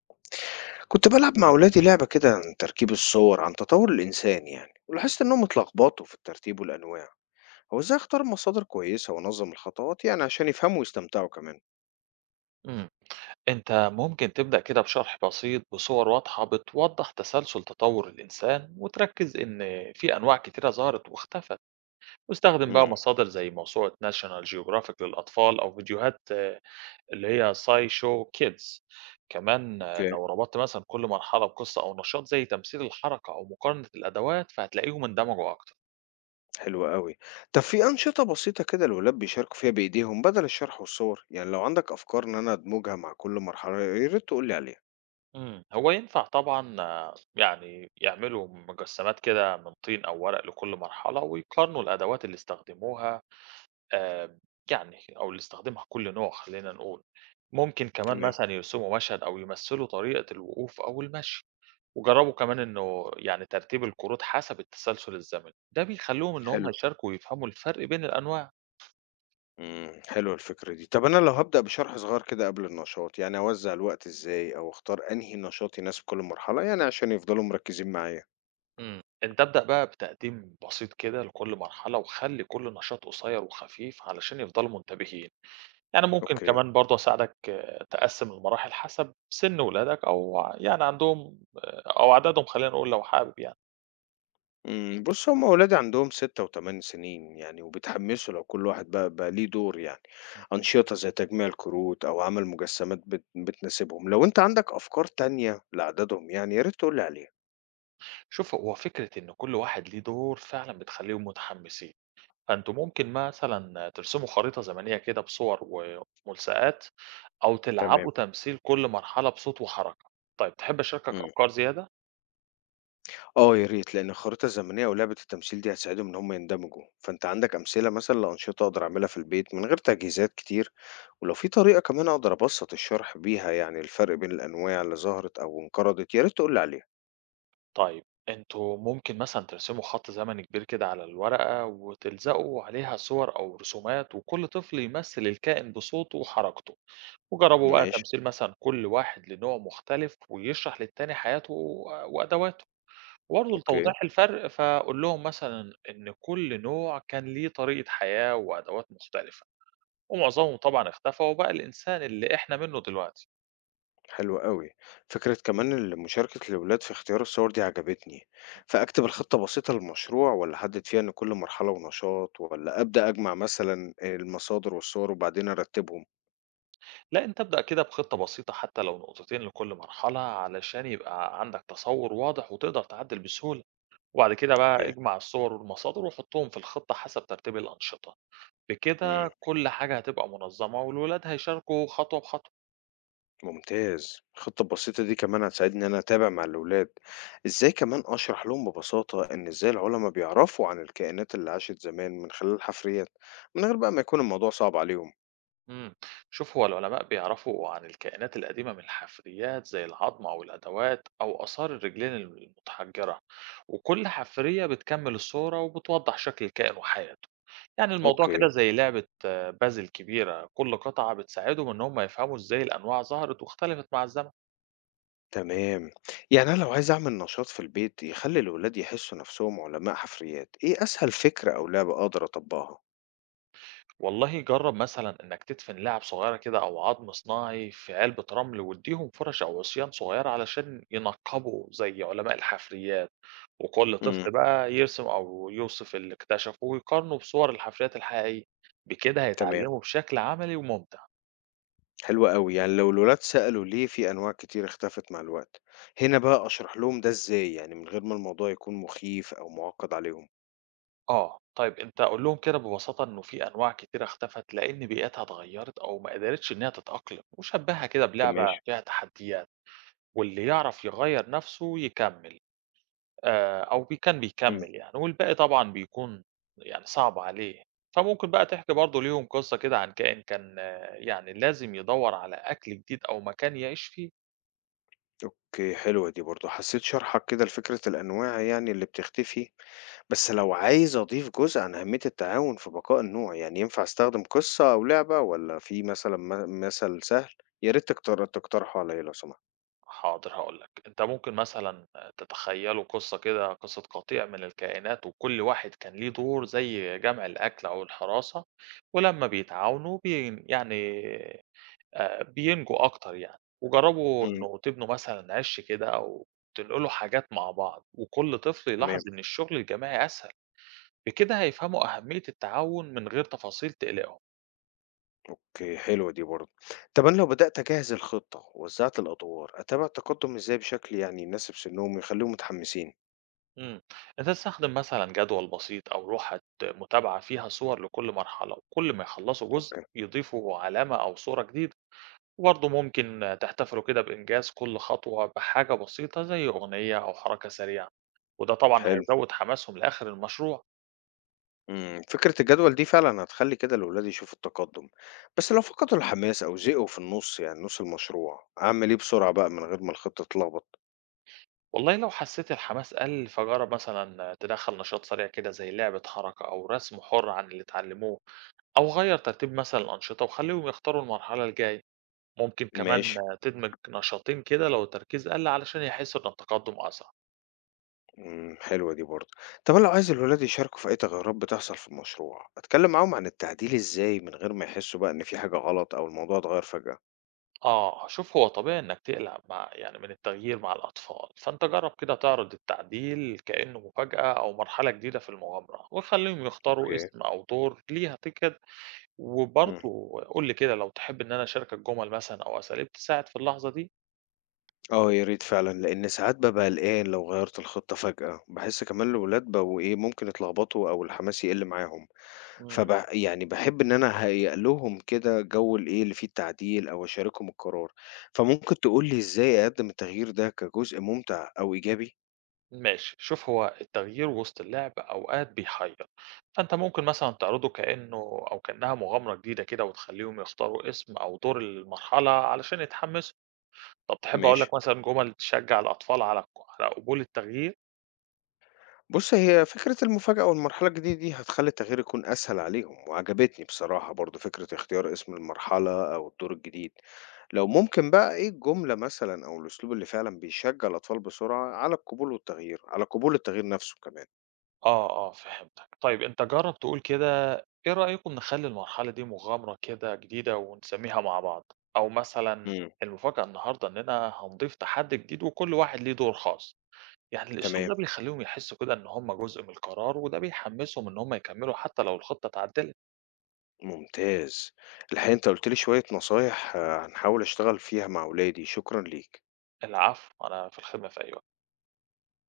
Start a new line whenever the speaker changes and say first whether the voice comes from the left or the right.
left: كنت بلعب مع أولادي لعبة كده عن تركيب الصور عن تطور الإنسان يعني، ولاحظت إنهم اتلخبطوا في الترتيب والأنواع. هو إزاي أختار مصادر كويسة وأنظم الخطوات يعني عشان يفهموا ويستمتعوا كمان؟
right: مم. أنت ممكن تبدأ كده بشرح بسيط بصور واضحة بتوضح تسلسل تطور الإنسان وتركز إن في أنواع كتيرة ظهرت واختفت واستخدم بقى
left: امم
right: مصادر زي موسوعة ناشونال جيوغرافيك للأطفال أو فيديوهات اللي هي ساي شو كيدز كمان
left: اوكي،
right: لو ربطت مثلا كل مرحلة بقصة أو نشاط زي تمثيل الحركة أو مقارنة الأدوات فهتلاقيهم اندمجوا أكتر.
left: حلو قوي. طب في أنشطة بسيطة كده الولاد بيشاركوا فيها بإيديهم بدل الشرح والصور؟ يعني لو عندك أفكار إن أنا أدمجها مع كل مرحلة يا ريت تقول لي عليها.
right: هو ينفع طبعًا، يعني يعملوا مجسّمات كده من طين أو ورق لكل مرحلة، ويقارنوا الأدوات اللي استخدموها، آآ، يعني أو اللي استخدمها كل نوع خلّينا نقول، ممكن كمان
left: تمام.
right: مثلًا يرسموا مشهد أو يمثّلوا طريقة الوقوف أو المشي، وجرّبوا كمان إنه يعني ترتيب الكروت حسب التسلسل الزمني، ده بيخلّيهم إن هم
left: حلو.
right: يشاركوا ويفهموا الفرق بين الأنواع.
left: حلوة الفكرة دي. طب أنا لو هبدأ بشرح صغير كده قبل النشاط، يعني أوزع الوقت إزاي، أو أختار أنهي نشاط يناسب كل مرحلة يعني عشان يفضلوا مركزين معايا؟
right: إمم. أنت ابدأ بقى بتقديم بسيط كده لكل مرحلة، وخلّي كل نشاط قصير وخفيف علشان يفضلوا منتبهين. يعني ممكن
left: أوكي.
right: كمان برضه أساعدك، تقسّم المراحل حسب سِن ولادك أو يعني عندهم، أو عددهم خلّينا نقول لو حابب يعني.
left: إمم، بُص، هُم ولادي عندهم 6 و8 سنين يعني، وبيتحمسوا لو كل واحد بقى ليه دور يعني.
right: اهم.
left: أنشطة زي تجميع الكروت أو عمل مجسمات بتناسبهم. لو أنت عندك أفكار تانية لعددهم يعني يا ريت تقول لي عليها.
right: شوف هو فكرة إن كل واحد ليه دور فعلًا بتخلّيهم متحمّسين، فأنتم ممكن مثلًا ترسموا خريطة زمنية كده بصور وملصقات أو
left: تمام.
right: تلعبوا تمثيل كل مرحلة بصوت وحركة. طيب تحب أشاركك
left: إمم،
right: أفكار زيادة؟
left: آه يا ريت، لأن الخريطة الزمنية أو لعبة التمثيل دي هتساعدهم إن هُم يندمجوا. فأنت عندك أمثلة مثلًا لأنشطة أقدر أعملها في البيت من غير تجهيزات كتير؟ ولو في طريقة كمان أقدر أبسط الشرح بيها يعني الفرق بين الأنواع اللي ظهرت أو انقرضت يا ريت تقول لي عليها.
right: طيب انتوا ممكن مثلًا ترسموا خط زمني كبير كده على الورقة، وتلزقوا عليها صور أو رسومات، وكل طفل يمثل الكائن بصوته وحركته، وجربوا بقى
left: ماشي،
right: تمثيل مثلًا كل واحد لنوع مختلف، ويشرح للتاني حياته و وأدواته، وبرضه
left: أوكي.
right: لتوضيح الفرق فقُل لهم مثلًا إن كل نوع كان ليه طريقة حياة وأدوات مختلفة، ومعظمهم طبعًا اختفى وبقى الإنسان اللي إحنا منه دلوقتي.
left: حلو قوي. فكرة كمان مشاركة الأولاد في اختيار الصور دي عجبتني. فأكتب الخطة بسيطة للمشروع، ولا أحدد فيها إن كل مرحلة ونشاط، ولا أبدأ أجمع مثلا المصادر والصور وبعدين أرتبهم؟
right: لأ، أنت ابدأ كده بخطة بسيطة حتى لو نقطتين لكل مرحلة، علشان يبقى عندك تصوُّر واضح وتقدر تعدِّل بسهولة، وبعد كده بقى
left: أوكي.
right: اجمع الصور والمصادر وحُطّهم في الخطة حسب ترتيب الأنشطة،
left: مم.
right: بكده كل حاجة هتبقى منظَّمة والولاد هيشاركوا خطوة بخطوة.
left: ممتاز. الخطة البسيطة دي كمان هتساعدني إن أنا أتابع مع الأولاد. إزاي كمان أشرح لهم ببساطة إن إزاي العلماء بيعرفوا عن الكائنات اللي عاشت زمان من خلال الحفريات، من غير بقى ما يكون الموضوع صعب عليهم؟
right: امم، شوف هو العلماء بيعرفوا عن الكائنات القديمة من الحفريات زي العظم أو الأدوات أو آثار الرجلين المتحجرة، وكل حفرية بتكمل الصورة وبتوضح شكل الكائن وحياته. يعني الموضوع
left: أوكي.
right: كده زي لعبة، بازل كبيرة كل قطعة بتساعدهم إن هم يفهموا إزاي الأنواع ظهرت واختلفت مع الزمن.
left: تمام. يعني أنا لو عايز أعمل نشاط في البيت يخلي الولاد يحسوا نفسهم علماء حفريات، إيه أسهل فكرة أو لعبة أقدر أطبقها؟
right: والله جرب مثلا إنك تدفن لاعب صغيرة كده أو عظم صناعي في علبة رمل واديهم فرش أو عصيان صغيرة علشان ينقبوا زي علماء الحفريات، وكل
left: امم.
right: طفل بقى يرسم أو يوصف اللي اكتشفه ويقارنه بصور الحفريات الحقيقية. بكده
left: تمام.
right: هيتعلموا بشكل عملي وممتع.
left: حلوة أوي. يعني لو الولاد سألوا ليه في أنواع كتير اختفت مع الوقت، هنا بقى أشرح لهم ده إزاي، يعني من غير ما الموضوع يكون مخيف أو معقد عليهم؟
right: طيب أنت قول لهم كده ببساطة إنه في أنواع كتيرة اختفت لأن بيئتها اتغيرت أو ما قدرتش إنها تتأقلم وشبهها كده
left: تمام.
right: بلعبة فيها تحديات، واللي يعرف يغير نفسه يكمل، أو كان بيكمّل يعني، والباقي طبعًا بيكون يعني صعب عليه. فممكن بقى تحكي برضه ليهم قصة كده عن كائن كان، يعني لازم يدوّر على أكل جديد أو مكان يعيش فيه.
left: أوكي، حلوة دي برضه. حسّيت شرحك كده لفكرة الأنواع يعني اللي بتختفي، بس لو عايز أضيف جزء عن أهمية التعاون في بقاء النوع، يعني ينفع أستخدم قصة أو لعبة والّا في مثلًا مثل سهل؟ يا ريت تقترحه عليّا لو سمحت.
right: حاضر هاقول لك، أنت ممكن مثلًا، تتخيّلوا قصة كده، قصة قطيع من الكائنات وكل واحد كان ليه دور زي جمع الأكل أو الحراسة، ولمّا بيتعاونوا بين يعني بينجوا أكتر يعني، وجرّبوا
left: إمم،
right: إنه تبنوا مثلًا عِش كده أو تنقلوا حاجات مع بعض، وكل طفل يلاحظ
left: تمام،
right: إن الشغل الجماعي أسهل، بكده هيفهموا أهمية التعاون من غير تفاصيل تقلقهم.
left: أوكي، حلوة دي برضه. طب أنا لو بدأت أجهّز الخطة ووزّعت الأدوار، أتابع التقدم إزاي بشكل يعني يناسب سنّهم ويخلّيهم متحمّسين؟
right: إمم، أنت تستخدم مثلًا جدول بسيط أو لوحة متابعة فيها صور لكل مرحلة، وكل ما يخلصوا جزء
left: أوكي،
right: يضيفوا علامة أو صورة جديدة، وبرضه ممكن تحتفلوا كده بإنجاز كل خطوة بحاجة بسيطة زي أغنية أو حركة سريعة، وده طبعًا
left: حلو.
right: هيزود حماسهم لآخر المشروع.
left: إمم، فكرة الجدول دي فعلًا هتخلّي كده الولاد يشوفوا التقدُّم، بس لو فقدوا الحماس أو زهقوا في النُص، يعني نُص المشروع، أعمل إيه بسرعة بقى من غير ما الخطة تتلخبط؟
right: والله لو حسيت الحماس قل فجرب مثلا تدخل نشاط سريع كده زي لعبة حركة أو رسم حر عن اللي اتعلموه، أو غير ترتيب مثلا الأنشطة وخليهم يختاروا المرحلة الجاية. ممكن كمان
left: ماشي،
right: تدمج نشاطين كده لو التركيز قل علشان يحسوا إن التقدم أسرع.
left: إمم، حلوة دي برضه. طب أنا لو عايز الولاد يشاركوا في أي تغيُّرات بتحصل في المشروع، أتكلّم معاهم عن التعديل إزاي من غير ما يحسّوا بقى إن في حاجة غلط أو الموضوع اتغيّر فجأة؟
right: شوف هو طبيعي إنك تقلق مع يعني من التغيير مع الأطفال، فأنت جرب كده تعرض التعديل كأنه مفاجأة أو مرحلة جديدة في المغامرة وخليهم يختاروا
left: أوكي،
right: اسم أو دور ليها كده.
left: إمم.
right: وبرضه قُل لي كده لو تحب إن أنا أشاركك جُمل مثلًا أو أساليب تساعد في اللحظة دي؟
left: آه، يا ريت فعلًا، لإن ساعات بابقى قلقان لو غيّرت الخطة فجأة، باحس كمان الولاد بقوا إيه، ممكن يتلخبطوا أو الحماس يقِل معاهم.
right: إمم.
left: يعني باحب إن أنا أهيّأ لهم كده جو الإيه، اللي فيه التعديل أو أشاركهم القرار. فممكن تقول لي إزاي أقدّم التغيير ده كجزء ممتع أو إيجابي؟
right: ماشي، شوف هو التغيير وسط اللعب أوقات بيحيّر، فأنت ممكن مثلًا تعرضه كإنه أو كإنها مغامرة جديدة كده وتخلّيهم يختاروا اسم أو دور المرحلة علشان يتحمسوا. طب تحب أقول
left: ماشي.
right: لك مثلًا جُمل تشجّع الأطفال على ق على قبول التغيير؟
left: بُص، هي فكرة المفاجأة والمرحلة الجديدة دي هتخلّي التغيير يكون أسهل عليهم، وعجبتني بصراحة برضه فكرة اختيار اسم المرحلة أو الدور الجديد. لو ممكن بقى إيه الجملة مثلًا أو الأسلوب اللي فعلًا بيشجّع الأطفال بسرعة على القبول والتغيير، على قبول التغيير نَفْسه كمان.
right: فهمتك. طيب أنت جرّب تقول كده، إيه رأيكم نخلّي المرحلة دي مغامرة كده جديدة ونسميها مع بعض، أو مثلًا
left: إمم،
right: المفاجأة النهارده إننا هنضيف تحدي جديد وكل واحد ليه دور خاص. يعني الأسلوب
left: تمام.
right: ده بيخلّيهم يحسّوا كده إن هم جزء من القرار وده بيحمّسهم إن هم يكمّلوا حتى لو الخطة اتعدِّلت.
left: ممتاز. الحقيقة أنت قُلت لي شوية نصايح هنحاول أشتغل فيها مع ولادي، شكرًا ليك.
right: العفو، أنا في الخدمة في أي وقت.